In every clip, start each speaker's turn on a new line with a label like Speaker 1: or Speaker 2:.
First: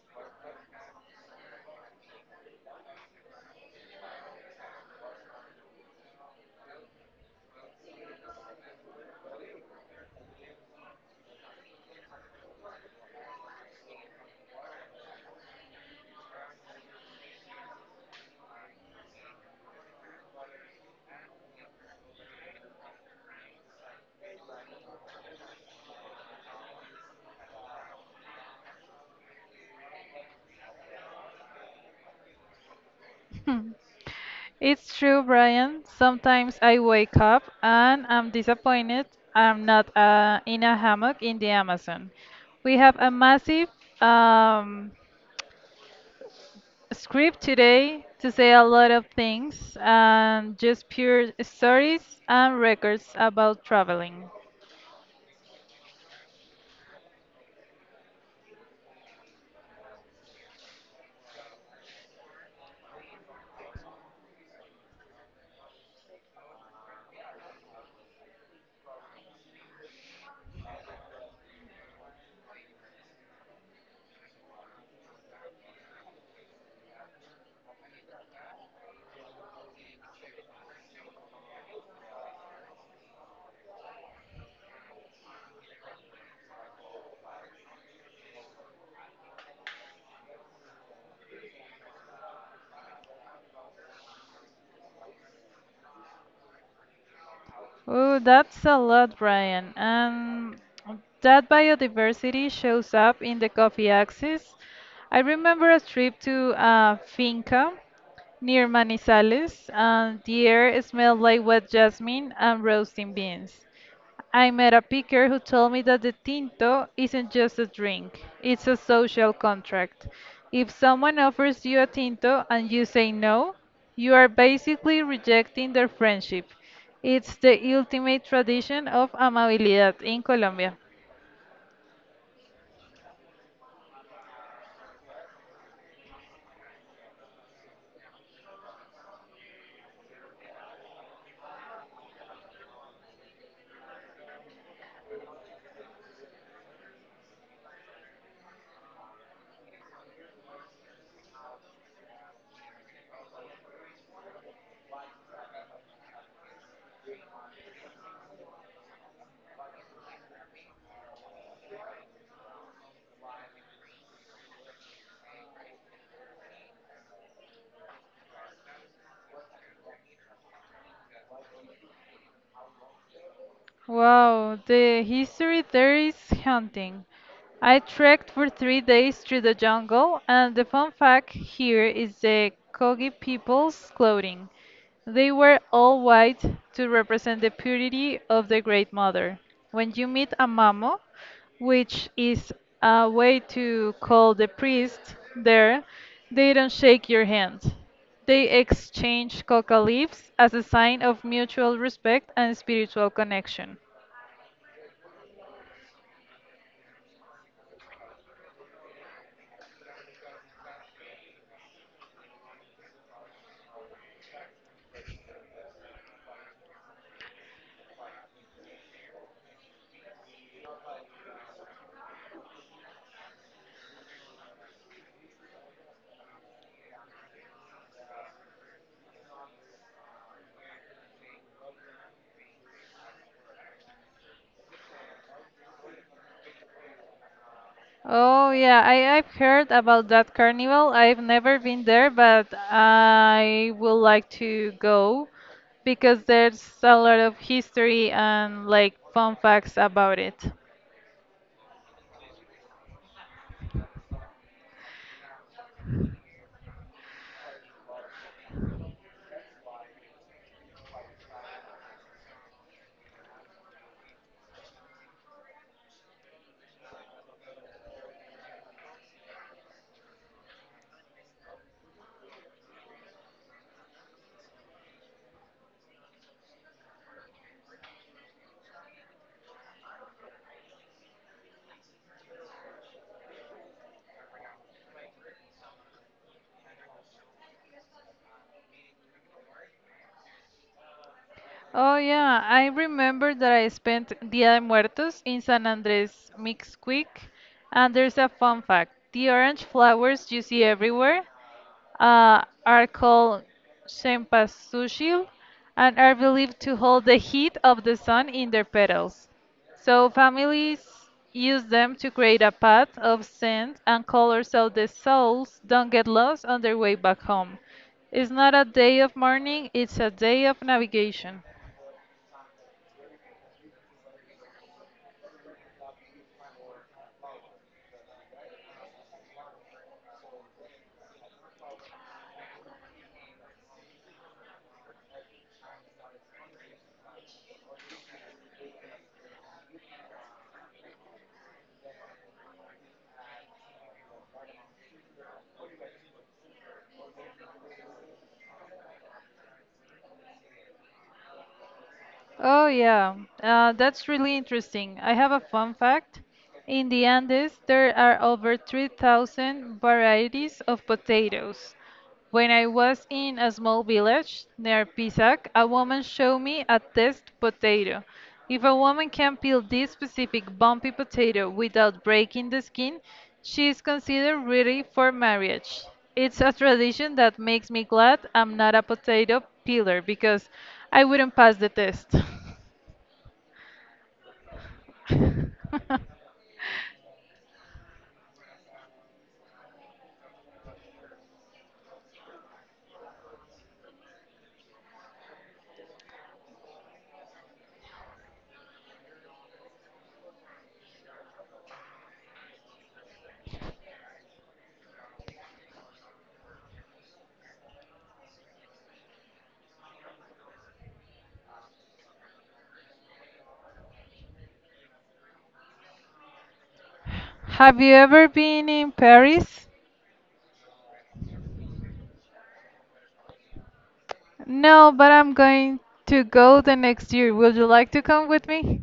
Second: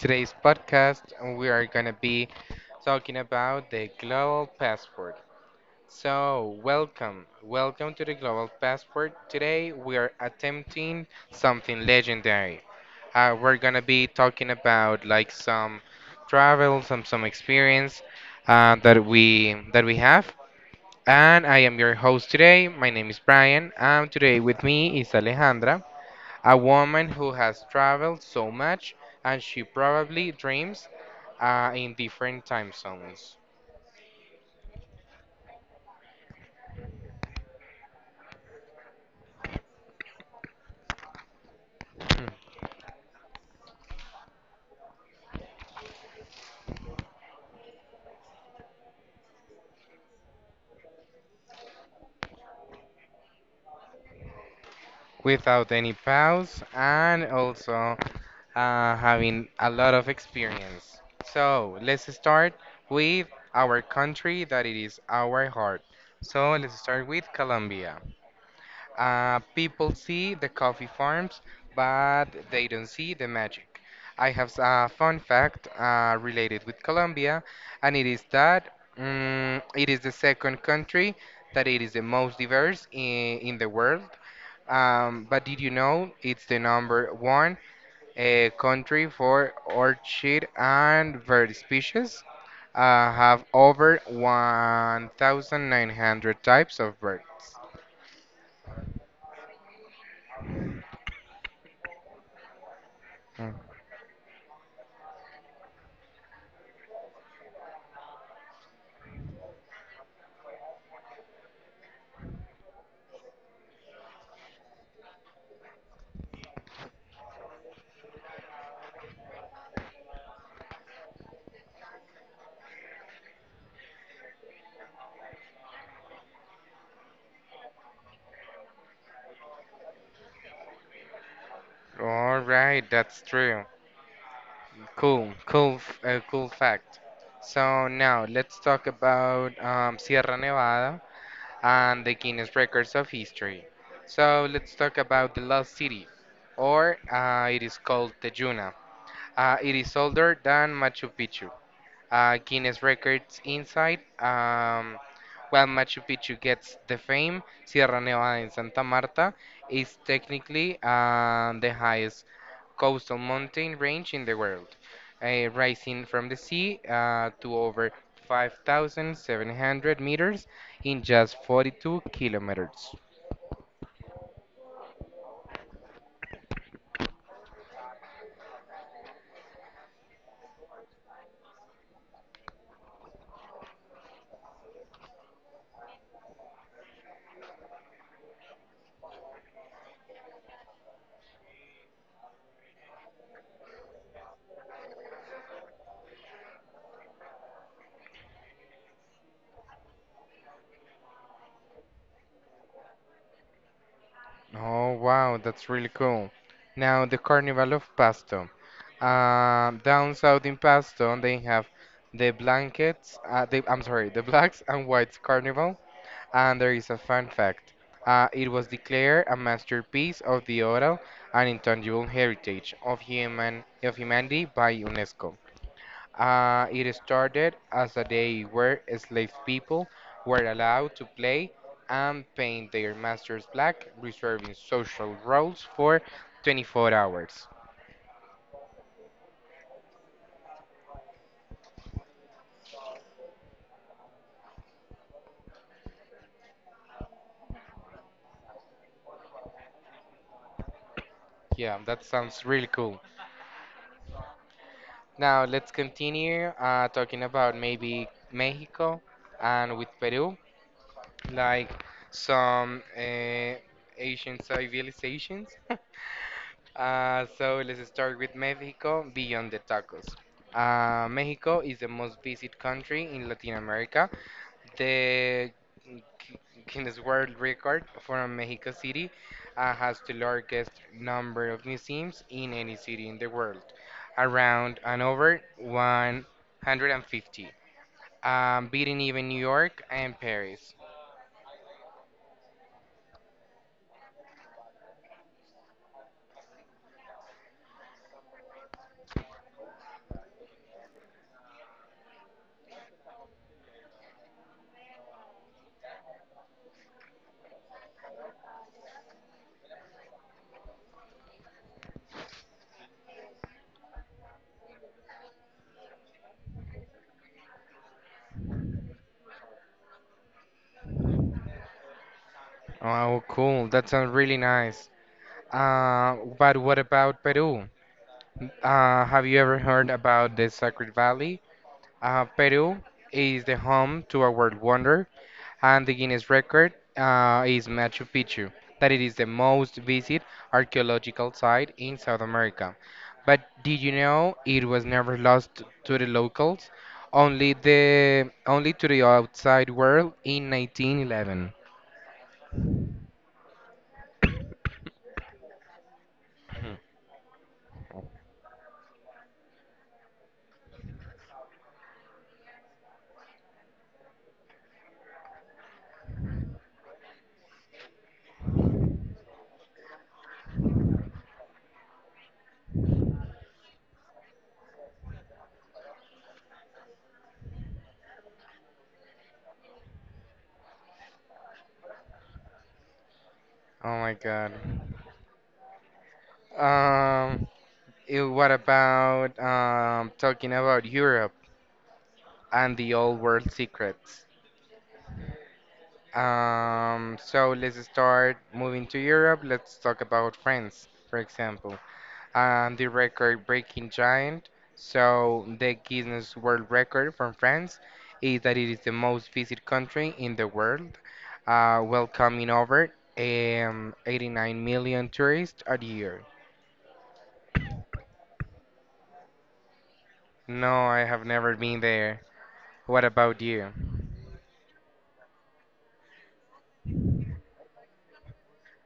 Speaker 1: Today's podcast, we are going to be talking about the global passport. So, welcome. Welcome to the global passport. Today, we are attempting something legendary. We're going to be talking about like some travel, some experience that we have. And I am your host today. My name is Brian, and today with me is Alejandra. A woman who has traveled so much and she probably dreams in different time zones
Speaker 2: It's true, Brian. Sometimes I wake up and I'm disappointed I'm not in a hammock in the Amazon. We have a massive um, script today to say a lot of things and just pure stories and records about traveling.
Speaker 1: without any pause and also having a lot of experience. So let's start with our country that it is our heart. So let's start with Colombia. People see the coffee farms, but they don't see the magic. I have a fun fact related with Colombia, and it is that it is the second country that it is the most diverse in the world. But did you know it's the number one country for orchid and bird species? Have over 1,900 types of birds.
Speaker 2: Oh, that's a lot, Brian. And that biodiversity shows up in the
Speaker 1: Mm,
Speaker 2: coffee axis. I remember a trip to a finca near Manizales, and the air smelled like wet jasmine and roasting beans. I met a picker who told me that the tinto isn't just a drink, it's a social contract. If someone offers you a tinto and you say no, you are basically rejecting their friendship. It's the ultimate tradition of amabilidad in Colombia.
Speaker 1: All right, that's true. Cool fact. So now let's talk about Sierra Nevada and the Guinness Records of History. So let's talk about the Lost City, or it is called the Juna. It is older than Machu Picchu. Guinness Records inside. While Machu Picchu gets the fame, Sierra Nevada in Santa Marta is technically the highest coastal mountain range in the world, rising from the sea to over 5,700 meters in just 42 kilometers.
Speaker 2: Wow, the history there is haunting. I trekked for 3 days through the jungle, and the fun fact here is the Kogi people's clothing. They were all white to represent the purity of the Great Mother. When you meet a mamo, which is a way to call the priest there, they don't shake your hand. They exchanged coca leaves as a sign of mutual respect and spiritual connection.
Speaker 1: Oh, wow, that's really cool. Now, the Carnival of Pasto. Down south in Pasto, they have the blankets, the, I'm sorry, the Blacks and Whites Carnival. And there is a fun fact. It was declared a masterpiece of the oral and intangible heritage of humanity by UNESCO. It started as a day where enslaved people were allowed to play and paint their masters black, reserving social roles for 24 hours.
Speaker 2: Oh yeah, I've heard about that carnival. I've never been there, but I would like to go because there's a lot of history and like fun facts about it.
Speaker 1: Yeah, that sounds really cool. Now let's continue talking about maybe Mexico and with Peru, like some Asian civilizations. So let's start with Mexico beyond the tacos. Mexico is the most visited country in Latin America. The Gu- Guinness World Record for a Mexico City has the largest number of museums in any city in the world, around and over 150, beating even New York and Paris.
Speaker 2: Oh yeah, I remember that I spent Dia de Muertos in San Andrés Mixquic, and there's a fun fact. The orange flowers you see everywhere, are called Cempasúchil and are believed to hold the heat of the sun in their petals. So families use them to create a path of scent and color so the souls don't get lost on their way back home. It's not a day of mourning, it's a day of navigation.
Speaker 1: Oh, cool. That sounds really nice. But what about Peru? Have you ever heard about the Sacred Valley? Peru is the home to a world wonder, and the Guinness record is Machu Picchu, that it is the most visited archaeological site in South America. But did you know it was never lost to the locals, only the only to the outside world in 1911?
Speaker 2: Oh, yeah, that's really interesting. I have a fun fact. In the Andes, there are over 3,000 varieties of potatoes. When I was in a small village near Pisac, a woman showed me a test potato. If a woman can peel this specific bumpy potato without breaking the skin, she is considered ready for marriage. It's a tradition that makes me glad I'm not a potato peeler because I wouldn't pass the test.
Speaker 1: Oh my God. Um, what about talking about Europe and the old world secrets? So let's start moving to Europe. Let's talk about France, for example, and the record-breaking giant. So the Guinness World Record from France is that it is the most visited country in the world, welcoming over 89 million tourists a year.
Speaker 2: Have you ever been in Paris?
Speaker 1: No, I have never been there. What about you?
Speaker 2: No, but I'm going to go the next year. Would you like to come with me?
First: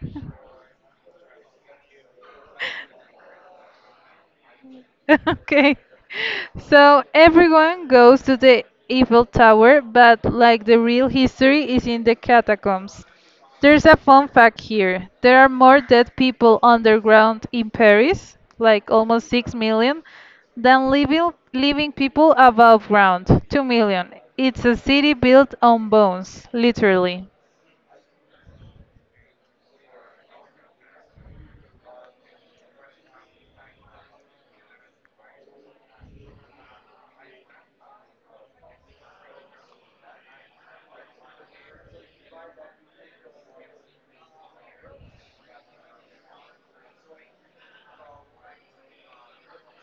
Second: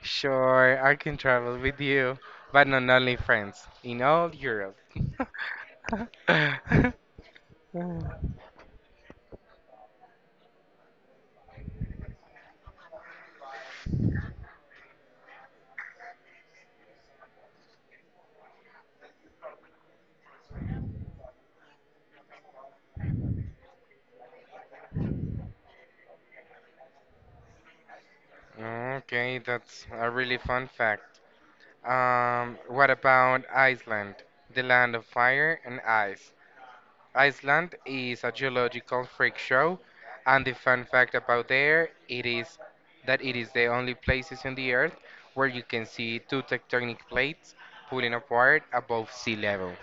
Speaker 1: Sure, I can travel with you, but not only France, in all Europe.
Speaker 2: Okay. So everyone goes to the Eiffel Tower, but like the real history is in the catacombs. There's a fun fact here. There are more dead people underground in Paris, like almost 6 million, than living people above ground, 2 million. It's a city built on bones, literally.
Speaker 1: Okay, that's a really fun fact. What about Iceland, the land of fire and ice? Iceland is a geological freak show, and the fun fact about there it is that it is the only places on the earth where you can see two tectonic plates pulling apart above sea level.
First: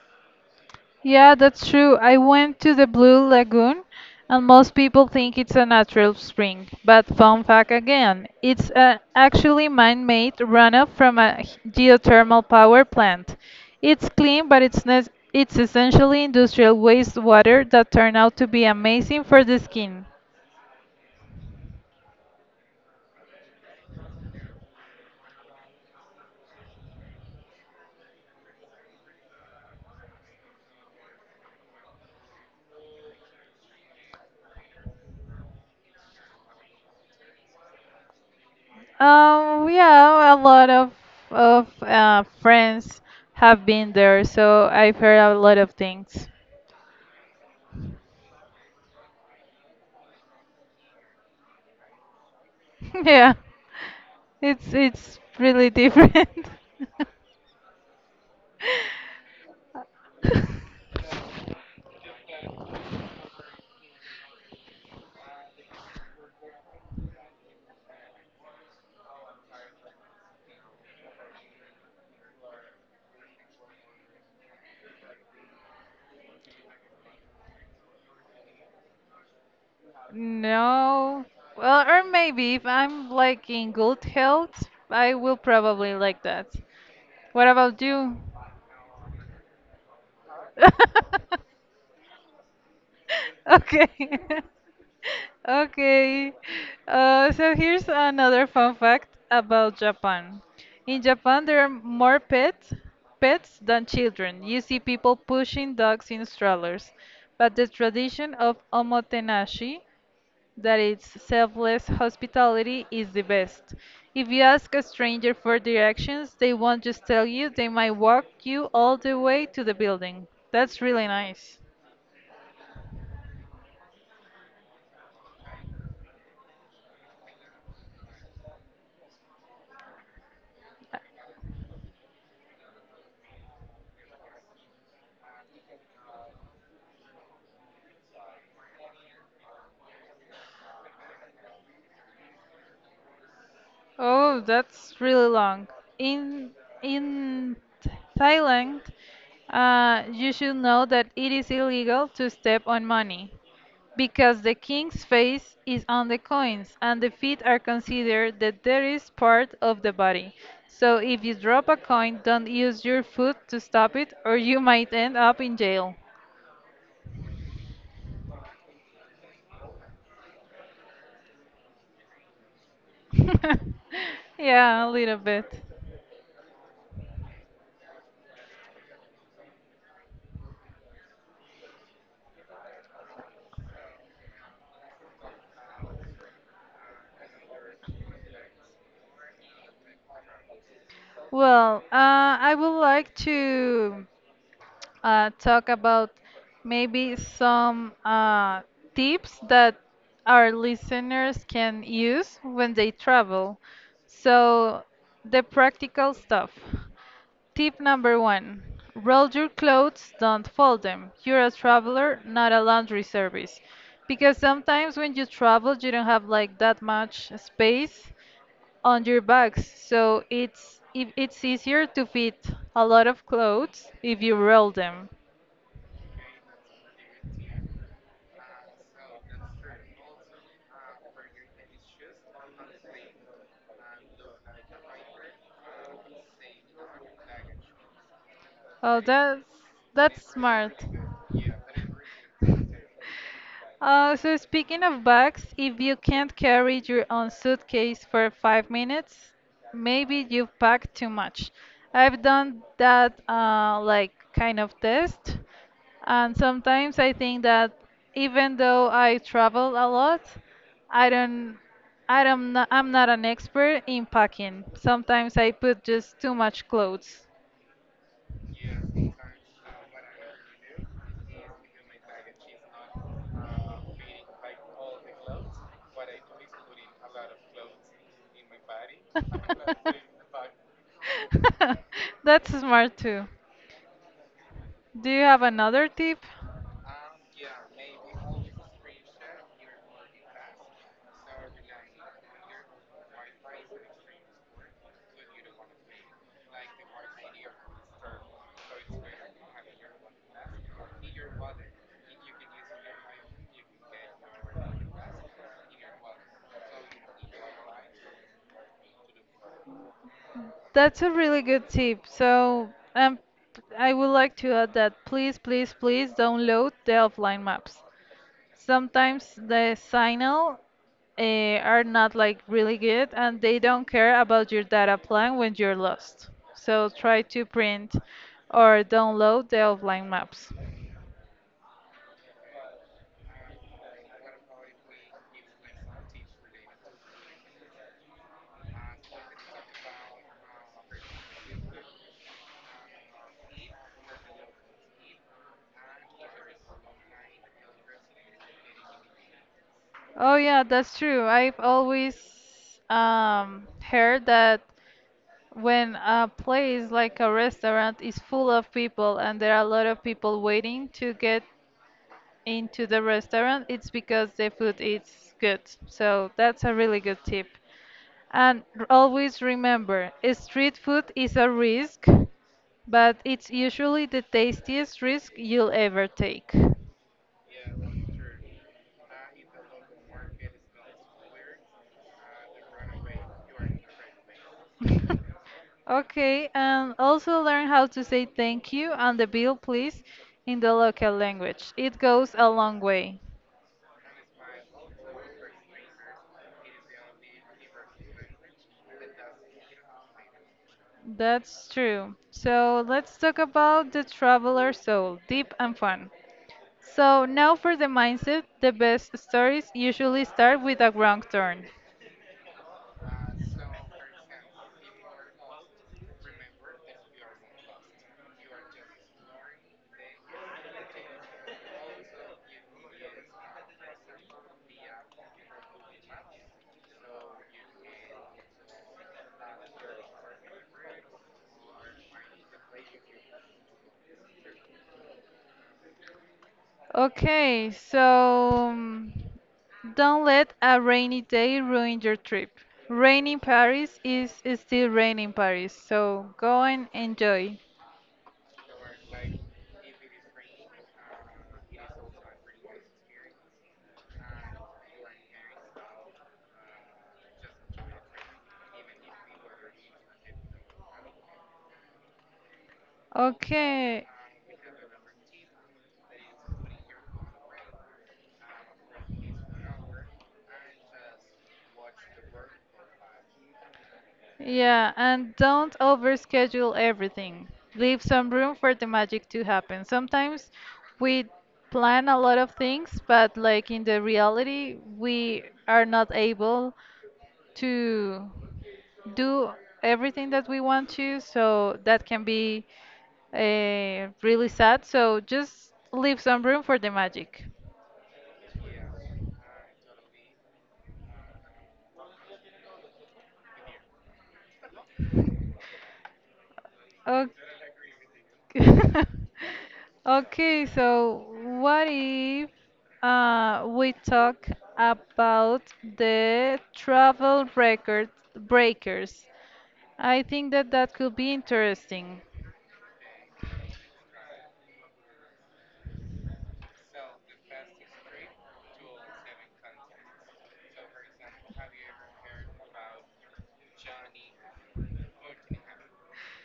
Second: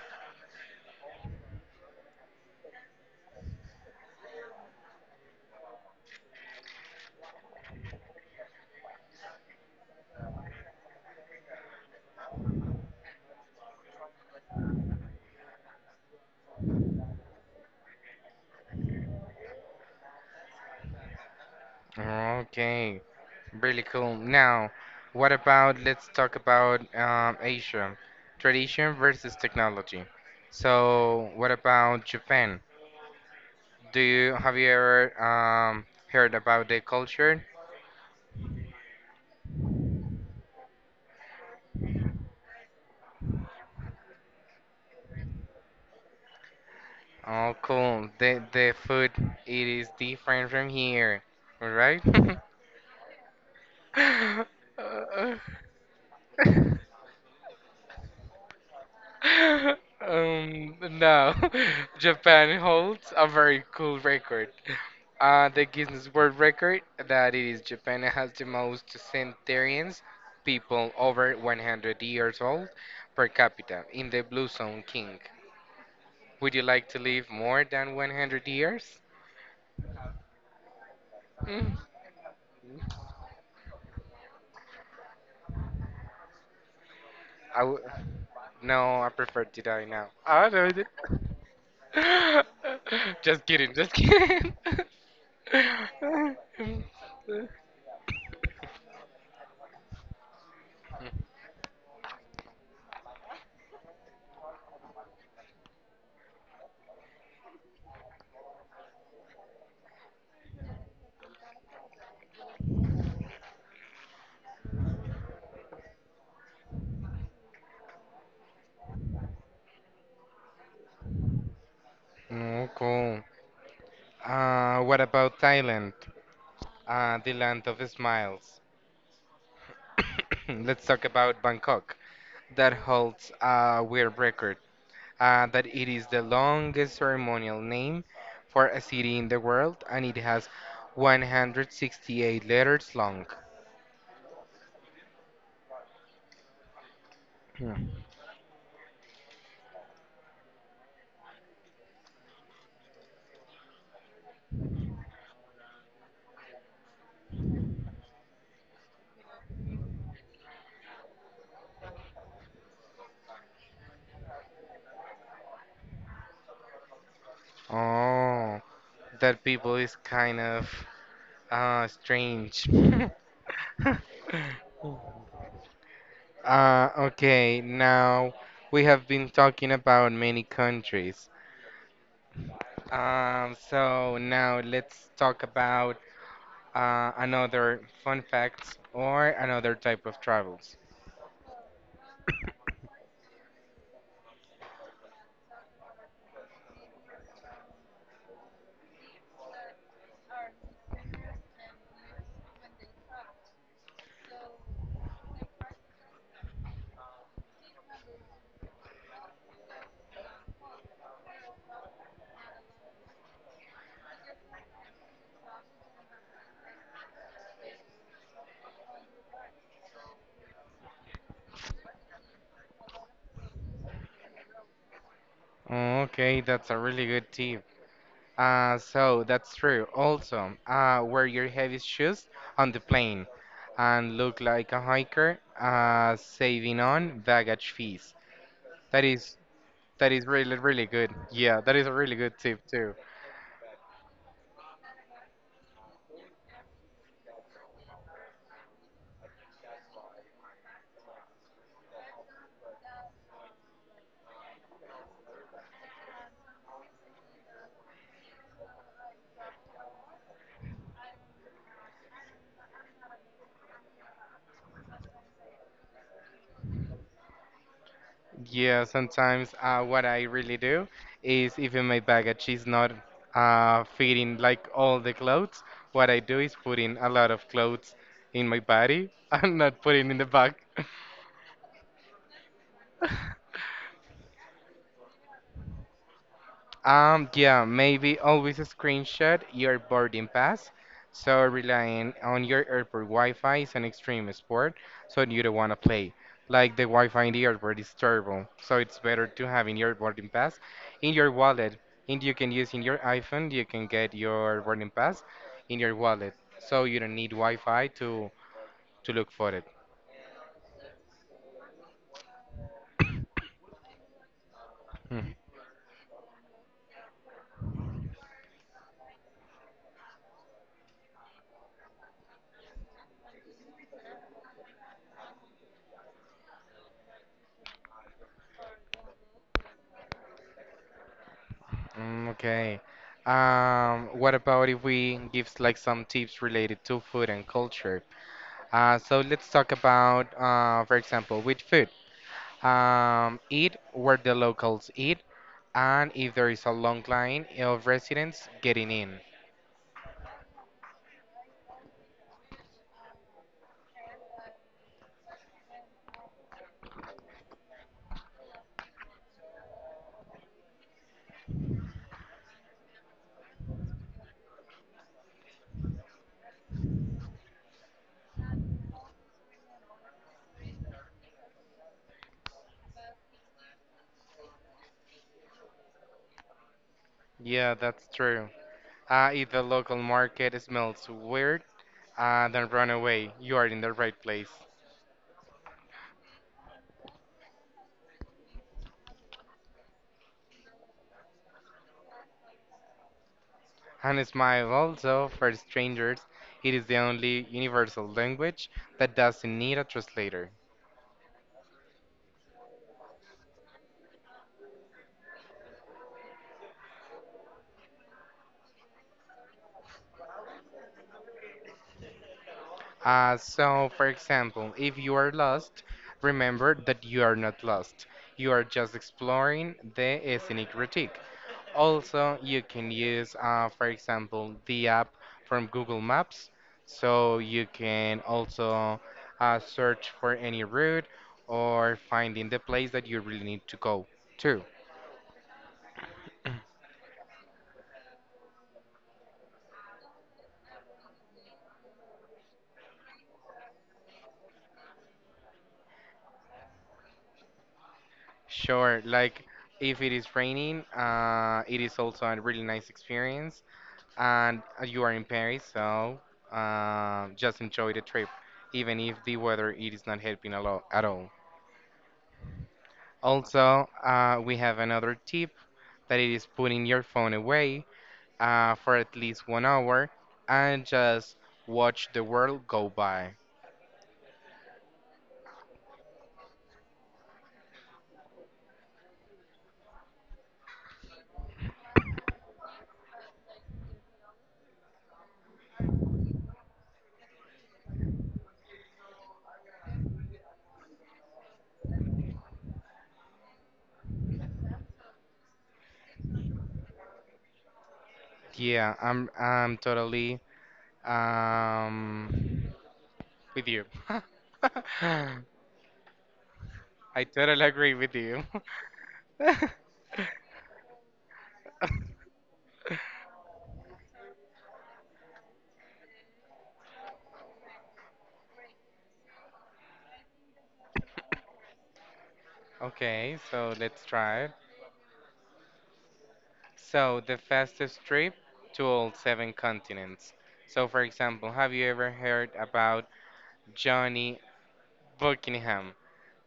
Speaker 2: Yeah, that's true. I went to the Blue Lagoon, and most people think it's a natural spring. But fun fact again, actually man-made runoff from a geothermal power plant. It's clean, but it's essentially industrial wastewater that turned out to be amazing for the skin.
Speaker 1: Okay. Really cool. Now, what about let's talk about Asia, tradition versus technology. So, what about Japan? Do you have you ever heard about their culture?
Speaker 2: Yeah, a lot of friends have been there, so I've heard a lot of things.
Speaker 1: Oh, cool. The food it is different from here, all right?
Speaker 2: Yeah. It's really different.
Speaker 1: No, Japan holds a very cool record. The Guinness World Record that it is Japan has the most centenarians, people over 100 years old per capita in the Blue Zone King. Would you like to live more than 100 years?
Speaker 2: No.
Speaker 1: Mm,
Speaker 2: Well, or maybe if I'm like in good health, I will probably like that. What
Speaker 1: I w
Speaker 2: about you?
Speaker 1: no, I prefer to die now. I don't know. Just kidding,
Speaker 2: Okay.
Speaker 1: just kidding.
Speaker 2: Okay. So here's another fun fact about Japan. In Japan, there are more pets than children. You see people pushing dogs in strollers, but the tradition of omotenashi, that is selfless hospitality, is the best. If you ask a stranger for directions, they won't just tell you, they might walk you all the way to the building. That's really nice.
Speaker 1: Oh, cool. What about Thailand? The land of smiles. Let's talk about Bangkok. That holds a weird record that it is the longest ceremonial name for a city in the world, and it has 168 letters long.
Speaker 2: Oh, that's really long. In in
Speaker 1: Hmm.
Speaker 2: Thailand, you should know that it is illegal to step on money because the king's face is on the coins and the feet are considered that there is part of the body. So if you drop a coin, don't use your foot to stop it or you might end up in jail.
Speaker 1: Oh, that people is kind of strange.
Speaker 2: Yeah, a little bit.
Speaker 1: Okay, now we have been talking about many countries. So now let's talk about another fun facts or another type of travels.
Speaker 2: Well, I would like to. Talk about maybe some tips that our listeners can use when they travel. So, the practical stuff. Tip number one roll your clothes, don't fold them. You're a traveler, not a laundry service. Because sometimes when you travel, you don't have like that much space on your bags. So it's easier to fit a lot of clothes if you roll them.
Speaker 1: Okay, that's a really good tip. So that's true. Also, wear your heavy shoes on the plane and look like a hiker, saving on baggage fees.
Speaker 2: Oh,
Speaker 1: That is
Speaker 2: that's
Speaker 1: that is
Speaker 2: that's
Speaker 1: really
Speaker 2: smart.
Speaker 1: really good. Yeah, that is a really good tip.
Speaker 2: So speaking of bags, if you can't carry your own suitcase for 5 minutes, maybe you've packed too much. I've done that like kind of test, and sometimes I think that even though I travel a lot, I don't, I'm not an expert in packing. Sometimes I put just too much clothes.
Speaker 1: Yeah, sometimes what I really do is if in my baggage is not fitting like all the clothes, what I do is putting a lot of clothes in my body and not putting in the bag.
Speaker 2: That's smart too. Do you have another tip?
Speaker 1: Yeah, maybe always screenshot your boarding pass. So relying on your airport Wi-Fi is an extreme sport, so you don't want to play. Like the Wi-Fi in the airport is terrible, so it's better to have in your boarding pass in your wallet. And you can use in your iPhone, you can get your boarding pass in your wallet, so you don't need Wi-Fi to look for it.
Speaker 2: That's a really good tip. So, um, I would like to add that
Speaker 1: Hmm,
Speaker 2: please, please, please download the offline maps. Sometimes the signal are not like really good and they don't care about your data plan when you're lost. So try to print or download the offline maps.
Speaker 1: Okay. What about if we give like some tips related to food and culture? So let's talk about, for example, with food. Eat where the locals eat, and if there is a long line of residents getting in.
Speaker 2: Oh yeah, that's true. I've always heard that when a place like a restaurant is full of people and there are a lot of people waiting to get into the restaurant, it's because the food is good. So that's a really good tip. And always remember, street food is a risk, but it's usually the tastiest risk you'll ever take.
Speaker 1: Yeah, that's true. If the local market smells weird, then run away. You are in the right place.
Speaker 2: Okay, and also learn how to say thank you and the bill please in the local language. It goes a long way.
Speaker 1: And smile also for strangers. It is the only universal language that doesn't need a translator.
Speaker 2: That's true. So let's talk about the traveler soul, deep and fun. So now for the mindset, the best stories usually start with a wrong turn.
Speaker 1: So, for example, if you are lost, remember that you are not lost. You are just exploring the scenic route. Also, you can use, for example, the app from Google Maps. So you can also search for any route or finding the place that you really need to go to.
Speaker 2: Okay, so don't let a rainy day ruin your trip. Rain in Paris is still rain in Paris, so go and enjoy.
Speaker 1: Sure, like if it is raining, it is also a really nice experience and you are in Paris, so just enjoy the trip, even if the weather it is not helping a lot at all. Also,
Speaker 2: Okay.
Speaker 1: we have another tip that it is putting your phone away for at least 1 hour and just watch the world go by.
Speaker 2: Yeah, and don't overschedule everything. Leave some room for the magic to happen. Sometimes we plan a lot of things, but like in the reality, we are not able to do everything that we want to, so that can be really sad. So just leave some room for the magic.
Speaker 1: Yeah, I'm totally um with you. I totally agree with you.
Speaker 2: Okay, so what if we talk about the travel record breakers? I think that that could be interesting.
Speaker 1: Okay, so let's try it. So, the fastest trip to all seven continents. So, for example, have you ever heard about Johnny Buckingham?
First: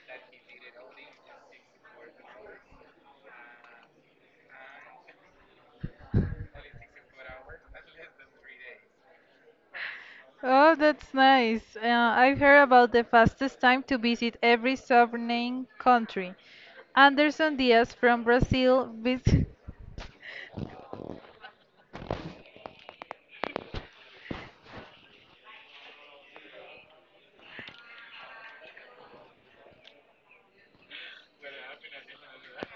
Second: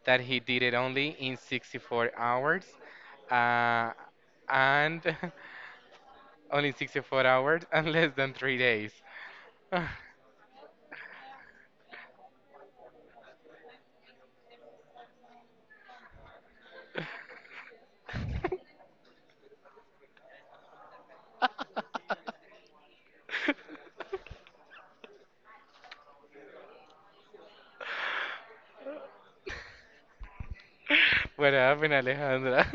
Speaker 1: That he did it only in 64 hours? Uh, and only 64 hours and less than 3 days. What
Speaker 2: Oh, that's nice. I've heard about the fastest time to visit every sovereign country. Anderson Diaz from Brazil vis
Speaker 1: happened, Alejandra?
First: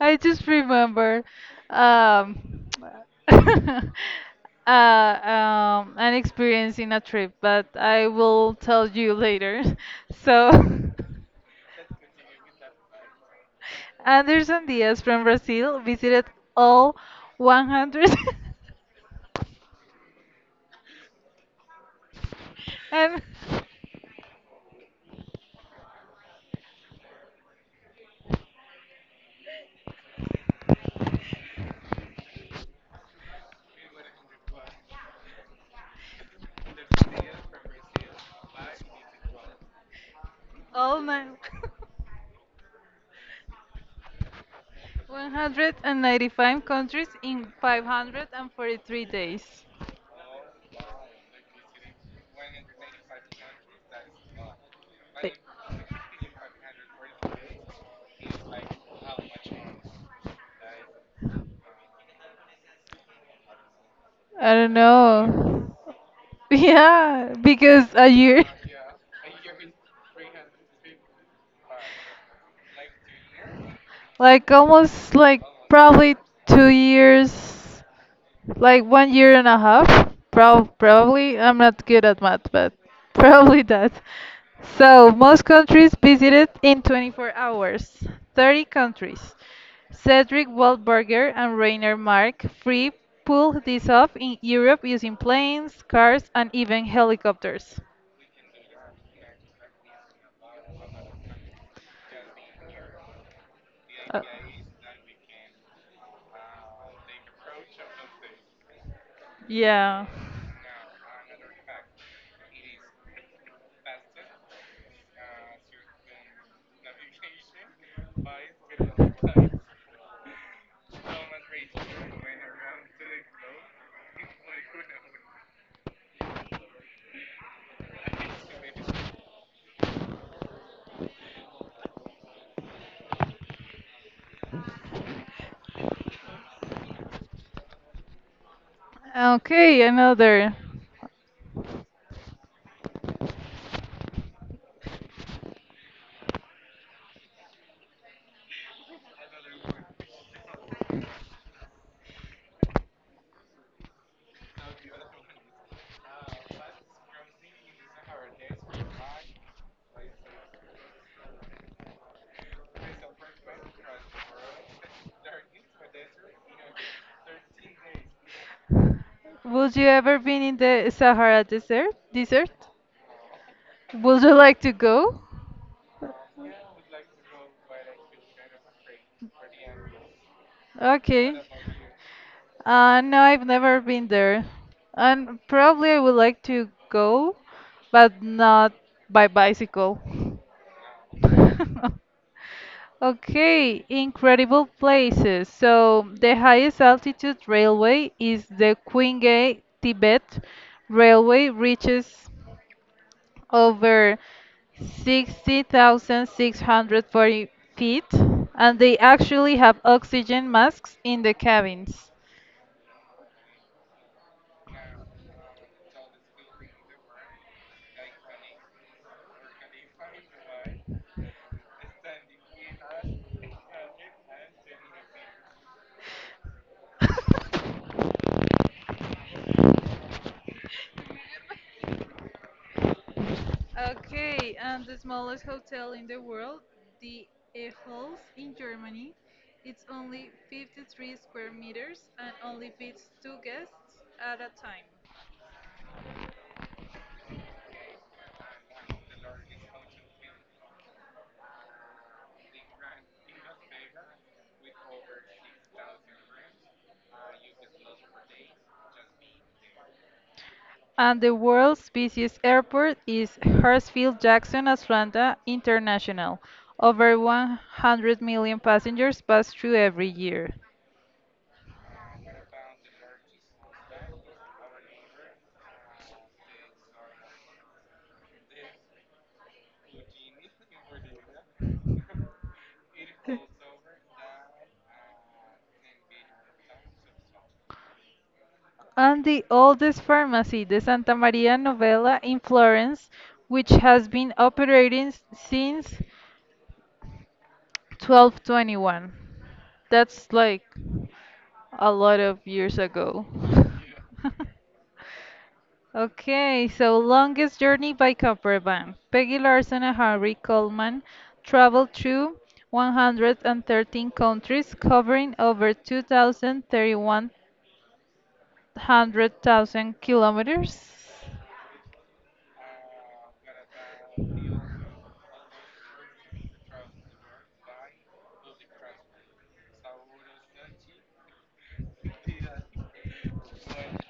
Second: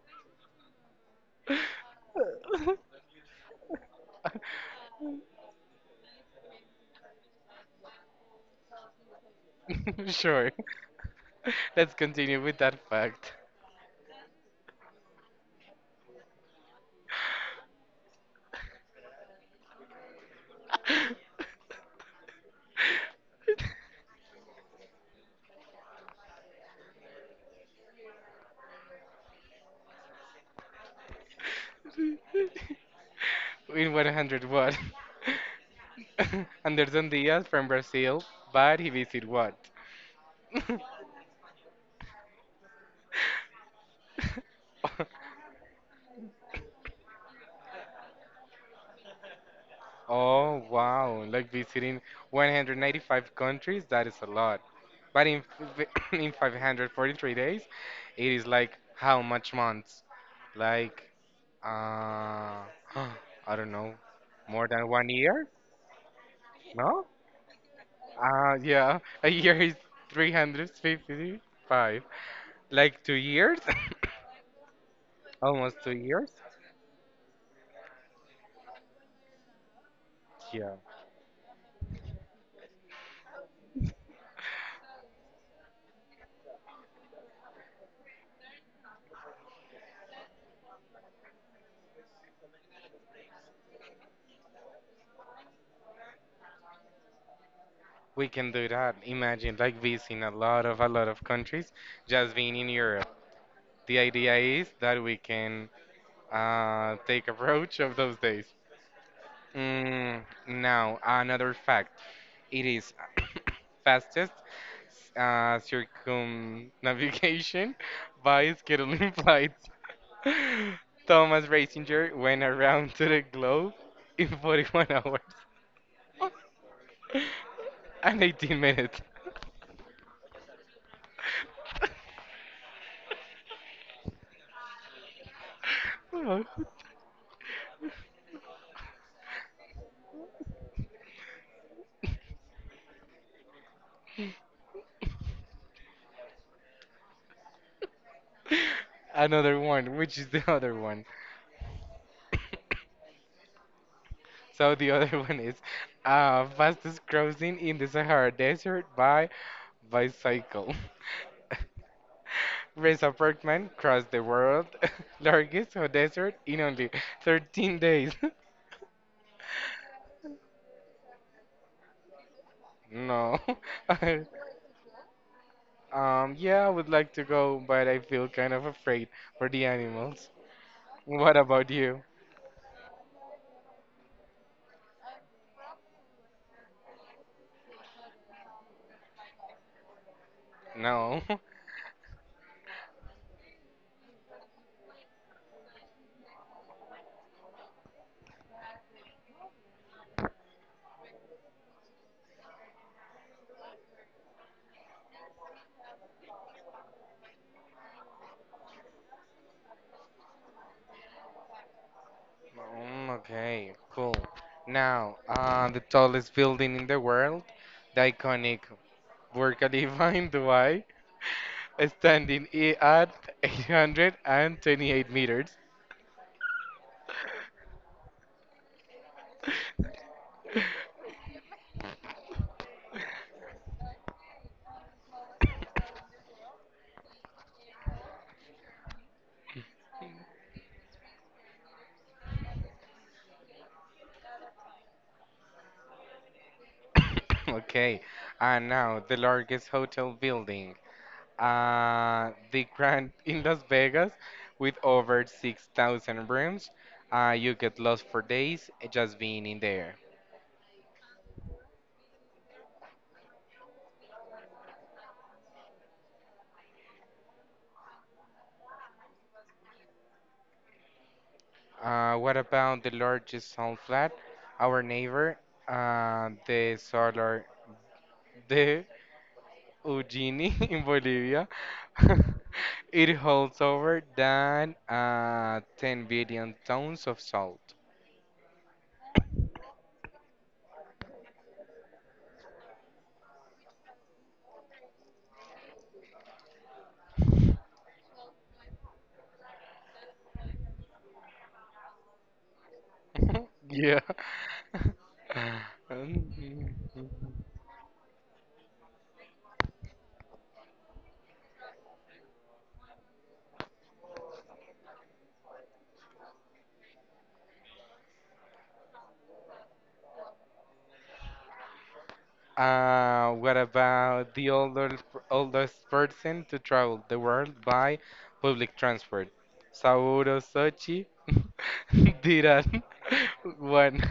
Speaker 2: I just remember um, uh, an experience in a trip, but I will tell you later. So,
Speaker 1: Sure. Let's continue with that fact.
Speaker 2: Anderson Diaz from Brazil visited all 100 and
Speaker 1: In 100 what? Anderson Diaz from Brazil, but he visit what?
Speaker 2: all nine. 195 countries in 543 days.
Speaker 1: Oh wow, like visiting 195 countries, that is a lot. But
Speaker 2: But
Speaker 1: in in 543 days, it is like how much months? Like uh I don't know,
Speaker 2: I
Speaker 1: more
Speaker 2: don't
Speaker 1: than 1 year?
Speaker 2: know.
Speaker 1: No?
Speaker 2: Yeah, because a year.
Speaker 1: Yeah, a year is 355. Like 2 years?
Speaker 2: Like almost like
Speaker 1: Almost two
Speaker 2: probably
Speaker 1: years?
Speaker 2: 2 years like one year and a half,
Speaker 1: Yeah,
Speaker 2: probably. I'm not good at math, but probably that. So, most countries visited in 24 hours. 30 countries. Cedric Waldberger and Rainer Mark Free pulled this off in Europe using planes, cars, and even helicopters.
Speaker 1: we can do that. Imagine like visiting a lot of countries, just being in Europe. The
Speaker 2: Uh,
Speaker 1: idea is that we can take approach of those days.
Speaker 2: Yeah
Speaker 1: Mm, Now, another fact. It is fastest circumnavigation by scheduling flights. Thomas Ratzinger went around to the globe in 41 hours and 18 minutes. Oh.
Speaker 2: Okay, another.
Speaker 1: Another one, which is the other one. So the other one is fastest crossing in the Sahara Desert by bicycle. Reza Bergman crossed the world largest hot desert in only 13 days.
Speaker 2: Would you ever been in the Sahara Desert? Desert?
Speaker 1: No.
Speaker 2: Would
Speaker 1: I-
Speaker 2: you like to go?
Speaker 1: Yeah, I would like to go, but I feel kind of afraid for the animals. What
Speaker 2: Okay.
Speaker 1: about you?
Speaker 2: No, I've never been there. And probably I would like to go, but not by bicycle.
Speaker 1: No.
Speaker 2: Okay, incredible places. So the highest altitude railway is the Qinghai Tibet Railway reaches over 60,640 feet, and they actually have oxygen masks in the cabins.
Speaker 1: Okay, cool. Now, the tallest building in the world, the iconic Burj Khalifa in Dubai, standing at 828 meters.
Speaker 2: Okay, and the smallest hotel in the world, the Eholz in Germany, it's only 53 square meters and only fits two guests at a time.
Speaker 1: Okay, and now the largest hotel building, the Grand in Las Vegas, with over 6,000 rooms. You get lost for days just being in there.
Speaker 2: And the world's busiest airport is Hartsfield-Jackson Atlanta International. Over 100 million passengers pass through every year.
Speaker 1: What about the largest salt flat? Our neighbor, the Solar de Ujini in Bolivia. It holds over than 10 billion tons of salt.
Speaker 2: And the oldest pharmacy, the Santa Maria Novella in Florence, which has been operating since 1221. That's like a lot of years ago.
Speaker 1: Yeah.
Speaker 2: Okay,
Speaker 1: Um,
Speaker 2: so longest journey by caravan. Peggy Larson and Harry Coleman traveled through 113 countries, covering over 2,031 100,000 kilometers.
Speaker 1: uh, what about oldest person to travel the world by public transport? Sauro Sochi did at one,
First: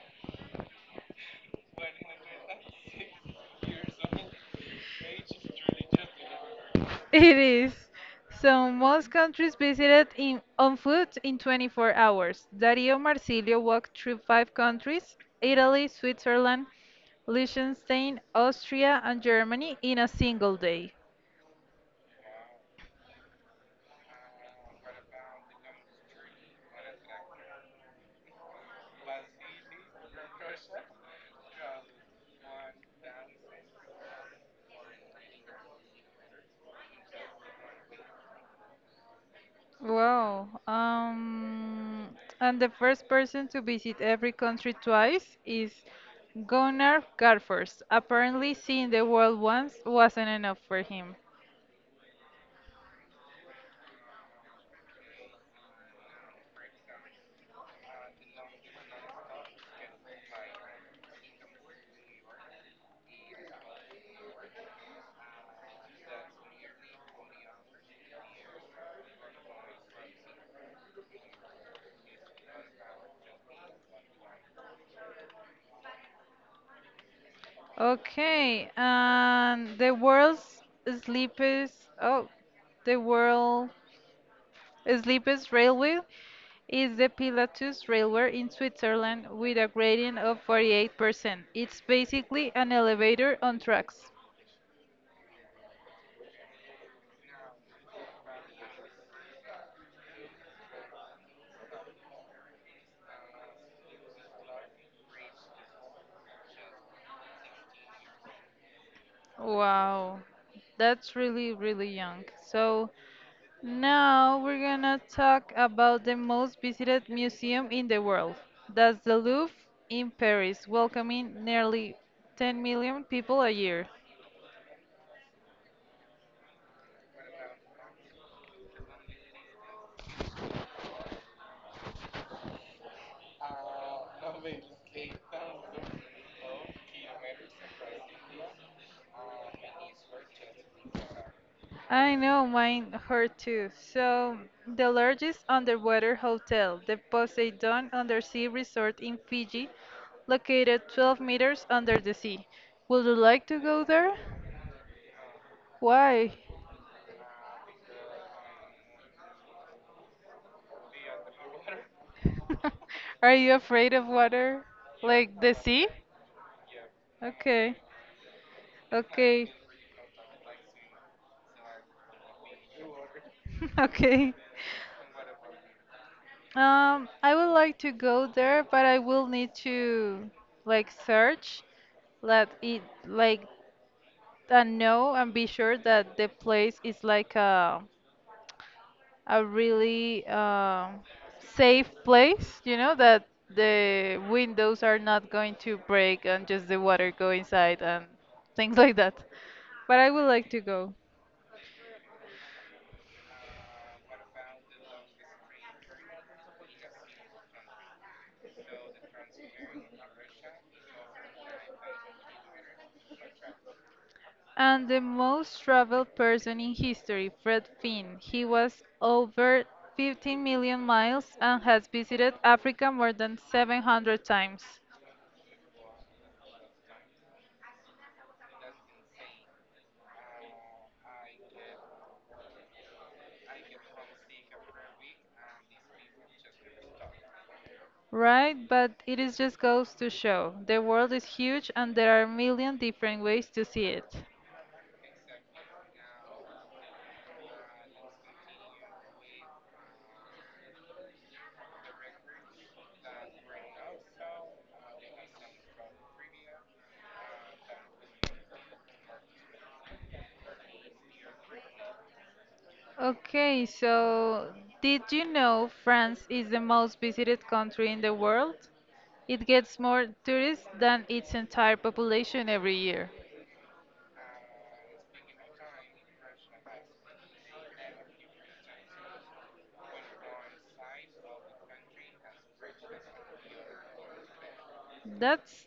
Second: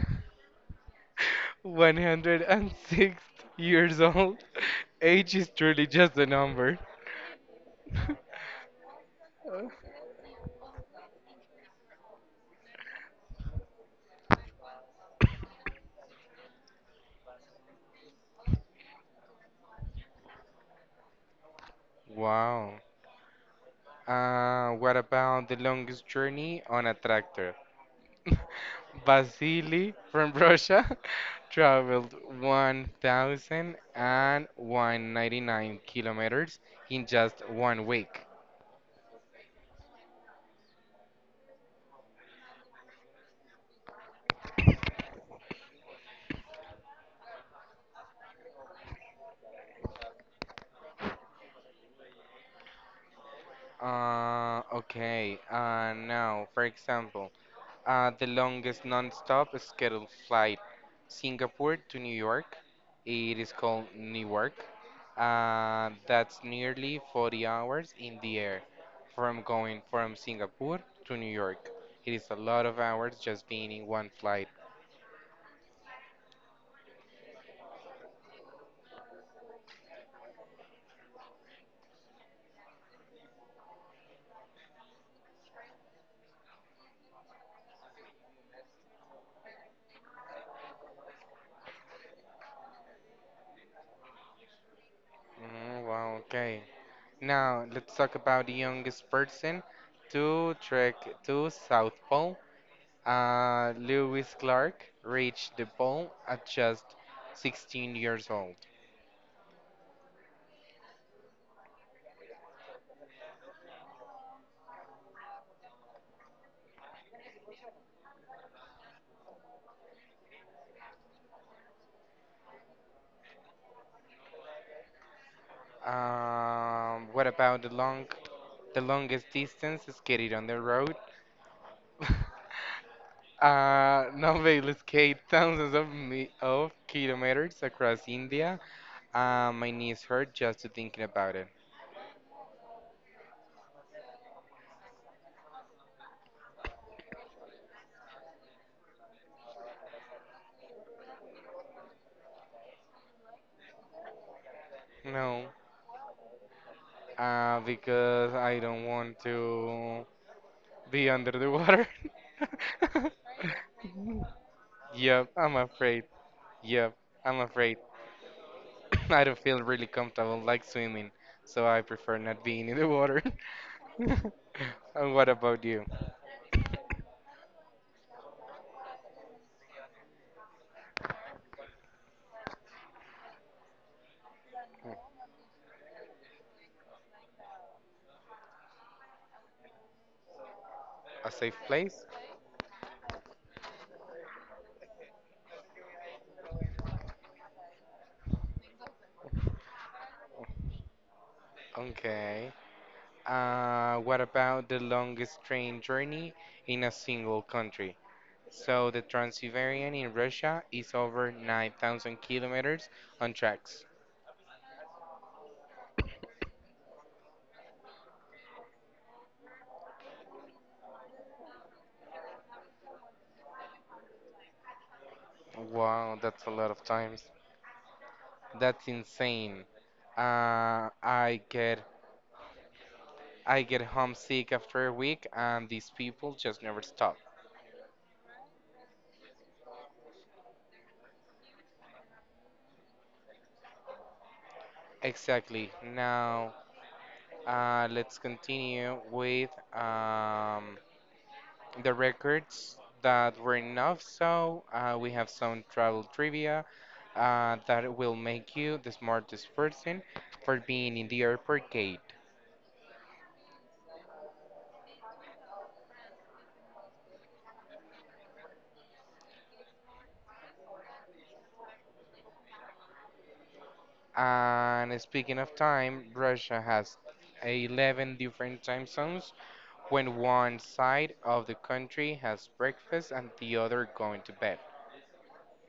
Speaker 1: 106 years old. Age is truly just a number.
Speaker 2: It is. So most countries visited in, on foot in 24 hours. Dario Marsilio walked through five countries, Italy, Switzerland, Liechtenstein, Austria, and Germany in a single day.
Speaker 1: Wow. What about the longest journey on a tractor? Vasily from Russia traveled 1,199 kilometers in just one week.
Speaker 2: Wow. And the first person to visit every country twice is Gunnar Garfors. Apparently, seeing the world once wasn't enough for him.
Speaker 1: For example, the longest non-stop scheduled flight, Singapore to New York. It is called Newark. And that's nearly 40 hours in the air from going from Singapore to New York. It is a lot of hours just being in one flight.
Speaker 2: Okay, and sleepest oh, the world sleepest railway is the Pilatus Railway in Switzerland with a grading of 48%. It's basically an elevator on tracks.
Speaker 1: Wow, okay. Now let's talk about the youngest person to trek to South Pole. Lewis Clark reached the pole at just 16 years old.
Speaker 2: Wow, that's really, really young. So now we're gonna talk about the most visited museum in the world. That's the Louvre in Paris, welcoming nearly 10 million people a year.
Speaker 1: What about the longest distance skated on the road? Navale skate thousands of, mi- of kilometers across India. My knees hurt just to thinking about it.
Speaker 2: I know mine hurt too. So, the largest underwater hotel, the Poseidon Undersea Resort in Fiji, located 12 meters under the sea. Would you like to go there?
Speaker 1: No,
Speaker 2: Why?
Speaker 1: because I don't want to be under the water.
Speaker 2: Are you afraid of water?
Speaker 1: Yep,
Speaker 2: Like
Speaker 1: I'm
Speaker 2: the sea?
Speaker 1: afraid. Yep, I'm
Speaker 2: Okay,
Speaker 1: afraid. I don't
Speaker 2: okay,
Speaker 1: feel really comfortable like swimming, so I prefer not being in the water.
Speaker 2: okay.
Speaker 1: And what about you?
Speaker 2: I would like to go there, but I will need to like search, let it like and know and be sure that the place is like a really
Speaker 1: A safe
Speaker 2: safe
Speaker 1: place?
Speaker 2: place. You know that the windows are not going to break and just the water go inside and things like that. But I would like to go.
Speaker 1: Okay. What about the longest train journey in a single country? So the Trans-Siberian in Russia is over 9,000 kilometers on tracks.
Speaker 2: And the most traveled person in history, Fred Finn. He was over 15 million miles and has visited Africa more than 700 times.
Speaker 1: Wow, that's a lot of times. That's insane. Uh, I get I get homesick after a week, and these people just never stop.
Speaker 2: Right, but it is just goes to show the world is huge and there are a million different ways to see it.
Speaker 1: Exactly. Now let's continue with the records that were enough. So we have some travel trivia that will make you the smartest person for being in the airport gate.
Speaker 2: Okay, so did you know France is the most visited country in the world? It gets more tourists than its entire population every year.
Speaker 1: And speaking of time, Russia has 11 different time zones when one side of the country has breakfast and the other going to bed.
Speaker 2: That's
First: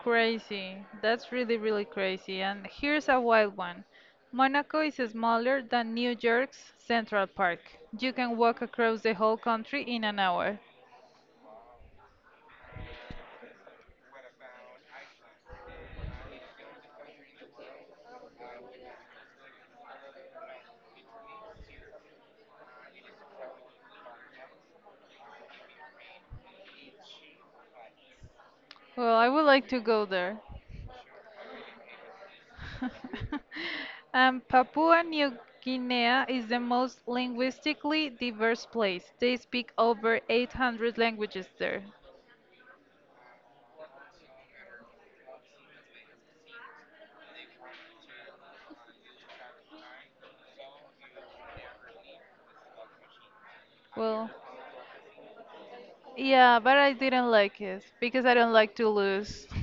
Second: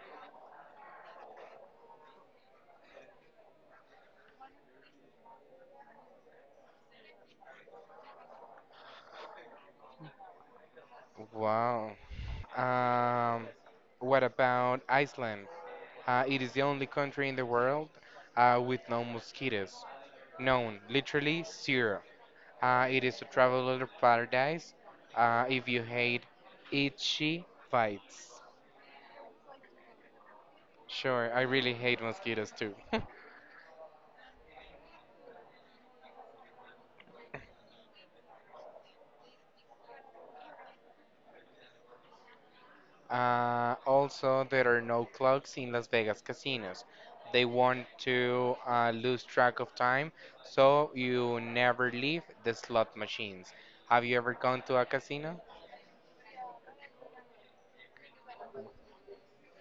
Speaker 2: crazy. That's really, really crazy. And here's a wild one. Monaco is smaller than New York's Central Park. You can walk across the whole country in an hour.
Speaker 1: Wow. Um, what about Iceland? It is the only country in the world with no mosquitoes. None, literally zero. It is a traveler paradise. If you hate itchy bites.
Speaker 2: Well, I would like to go there.
Speaker 1: Sure, I really hate mosquitoes too.
Speaker 2: Papua New Guinea is the most linguistically diverse place. They speak over 800 languages there.
Speaker 1: Also, there are no clocks in Las Vegas casinos. They want to lose track of time, so you never leave the slot machines. Have you
Speaker 2: Well,
Speaker 1: ever gone to a casino?
Speaker 2: yeah, but I didn't like it because I don't like to lose.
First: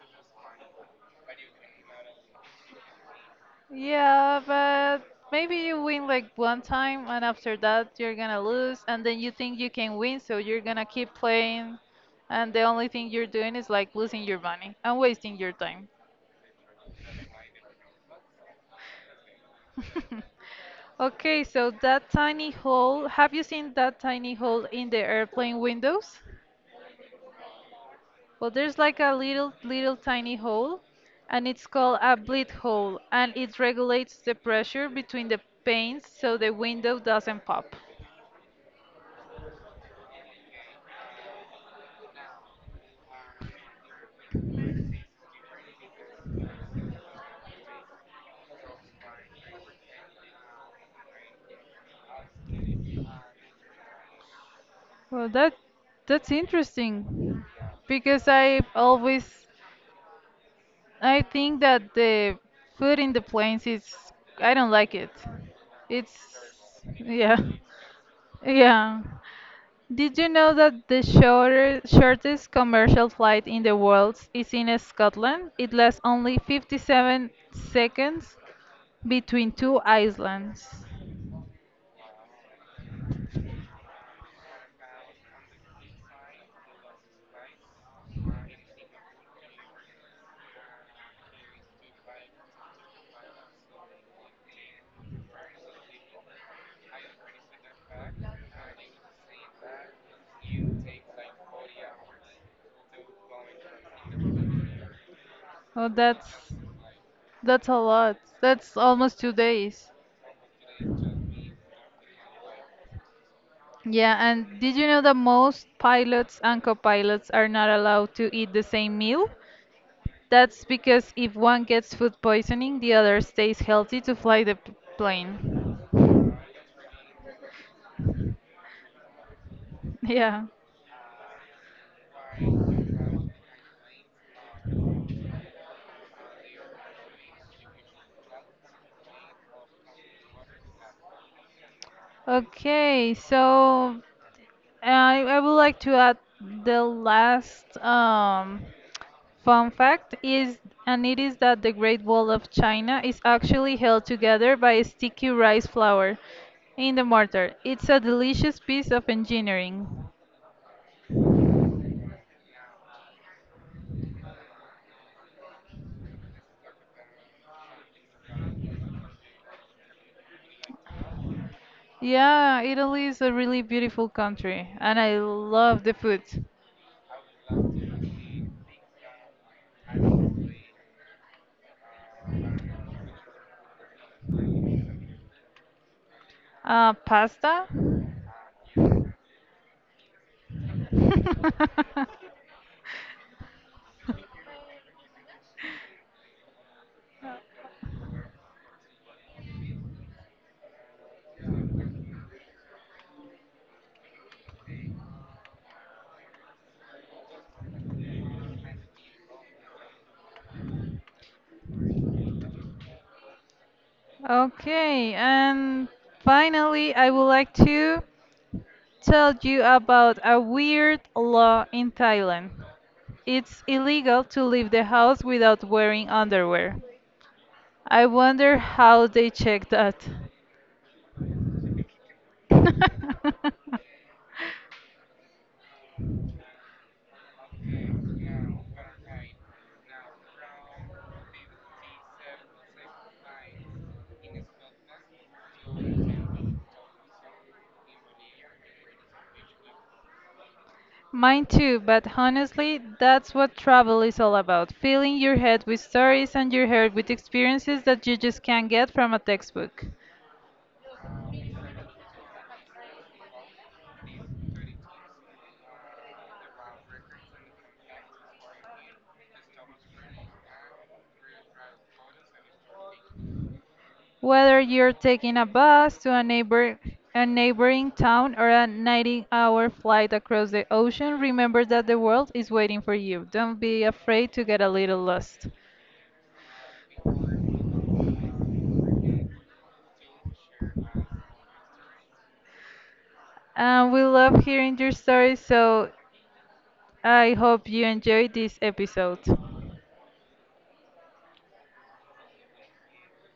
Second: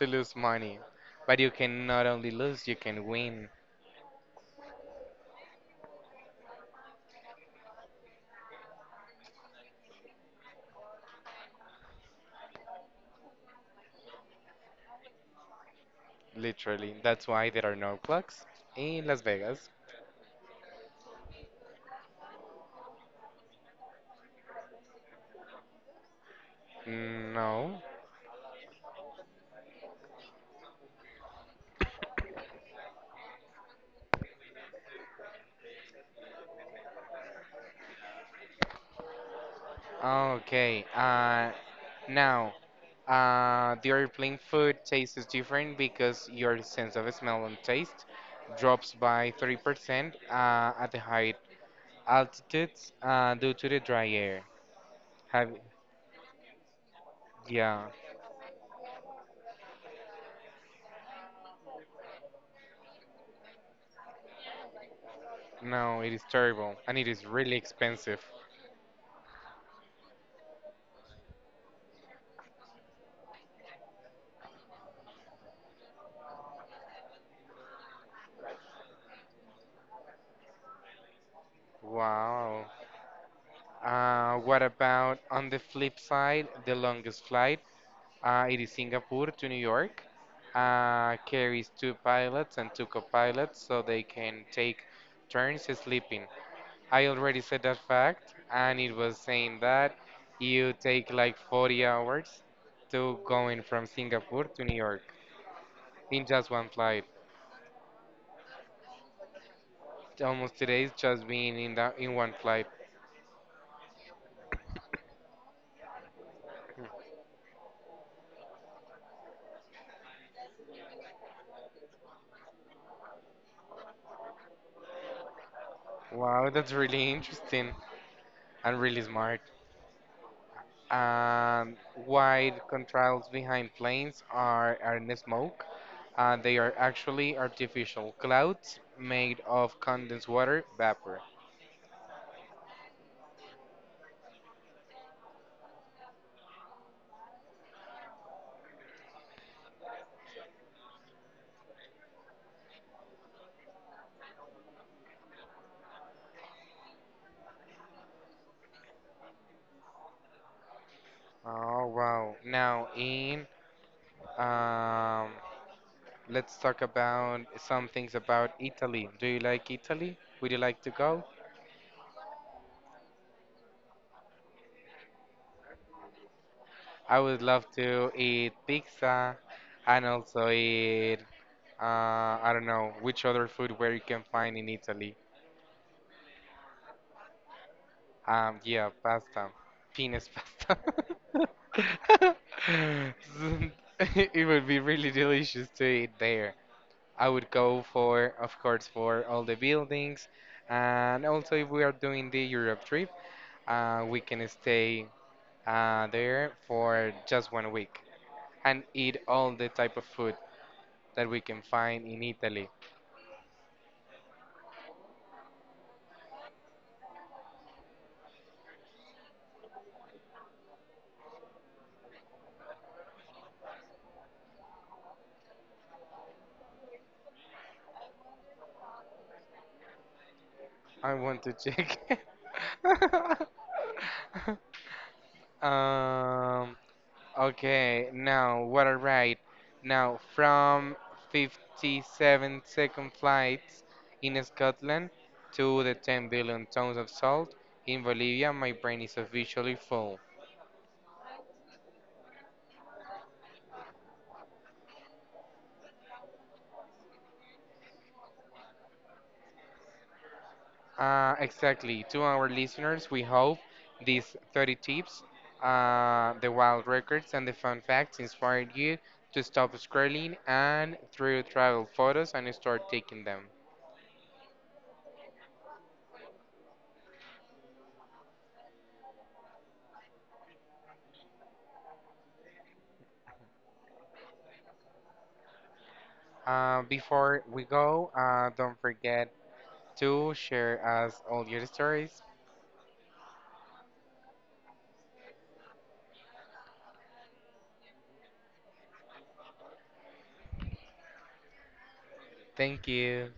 Speaker 1: To lose money. But you can not only lose, you can win.
Speaker 2: Yeah, but maybe you win like one time and after that you're gonna lose and then you think you can win, so you're gonna keep playing and the only thing you're doing is like losing your money and wasting your time.
Speaker 1: Literally, that's why there are no clocks in Las Vegas.
Speaker 2: Okay, so that tiny hole, have you seen that tiny hole in the airplane windows?
Speaker 1: No.
Speaker 2: Well, there's like a little, little tiny hole, and it's called a bleed hole, and it regulates the pressure between the panes so the window doesn't pop.
Speaker 1: Okay. Now, the airplane food tastes different because your sense of smell and taste drops by 30% at the high altitudes due to the dry air.
Speaker 2: Well,
Speaker 1: Have
Speaker 2: that's interesting
Speaker 1: yeah.
Speaker 2: because I always I think that the food in the planes is I don't like it.
Speaker 1: No, it
Speaker 2: It's
Speaker 1: is terrible and it is
Speaker 2: yeah.
Speaker 1: really expensive.
Speaker 2: Yeah. Did you know that the shortest commercial flight in the world is in Scotland? It lasts only 57 seconds between two islands.
Speaker 1: Wow. What about on the flip side, the longest flight? It is Singapore to New York. Carries two pilots and two co-pilots so they can take turns sleeping. I already said that fact, and it was saying that you take like 40 hours to going from Singapore to New York
Speaker 2: Oh,
Speaker 1: in just one flight.
Speaker 2: that's a lot. That's almost 2 days.
Speaker 1: Almost today is just being in that in one flight.
Speaker 2: Yeah, and did you know that most pilots and co-pilots are not allowed to eat the same meal? That's because if one gets food poisoning, the other stays healthy to fly the plane.
Speaker 1: Wow, that's really interesting and really smart.
Speaker 2: Yeah.
Speaker 1: And wide contrails behind planes are in smoke. They are actually artificial clouds made of condensed water vapor.
Speaker 2: Okay, so I would like to add the last fun fact is, and it is that the Great Wall of China is actually held together by a sticky rice flour in the mortar. It's a delicious piece of engineering.
Speaker 1: Oh wow! Now in um, let's talk about some things about Italy. Do you like Italy? Would you like to go?
Speaker 2: Yeah, Italy is a really beautiful country, and I love the food.
Speaker 1: I would love to eat pizza and also eat uh, I don't know which other food where you can find in Italy.
Speaker 2: Pasta?
Speaker 1: Yeah, pasta, penis pasta. So, it would be really delicious to eat there. I would go for, of course, for all the buildings, and also if we are doing the Europe trip, we can stay there for just one week and eat all the type of food that we can find in Italy.
Speaker 2: Okay, and finally, I would like to tell you about a weird law in Thailand. It's illegal to leave the house without wearing underwear. I wonder how they check that.
Speaker 1: I want to check. Um, Okay, now what a ride! Now from 57-second flights in Scotland to the 10 billion tons of salt in Bolivia, my brain is officially full.
Speaker 2: Mine too, but honestly, that's what travel is all about filling your head with stories and your heart with experiences that you just can't get from a textbook.
Speaker 1: Exactly. To our listeners, we hope these 30 tips, the wild records, and the fun facts inspired you to stop scrolling and through travel photos and start taking them.
Speaker 2: Whether you're taking a bus to a neighbor a neighboring town or a 19-hour flight across the ocean, remember that the world is waiting for you. Don't be afraid to get a little lost.
Speaker 1: Before we go, don't forget to share us all your stories.
Speaker 2: And we love hearing your stories, so I hope you enjoyed this episode.
Speaker 1: Thank you.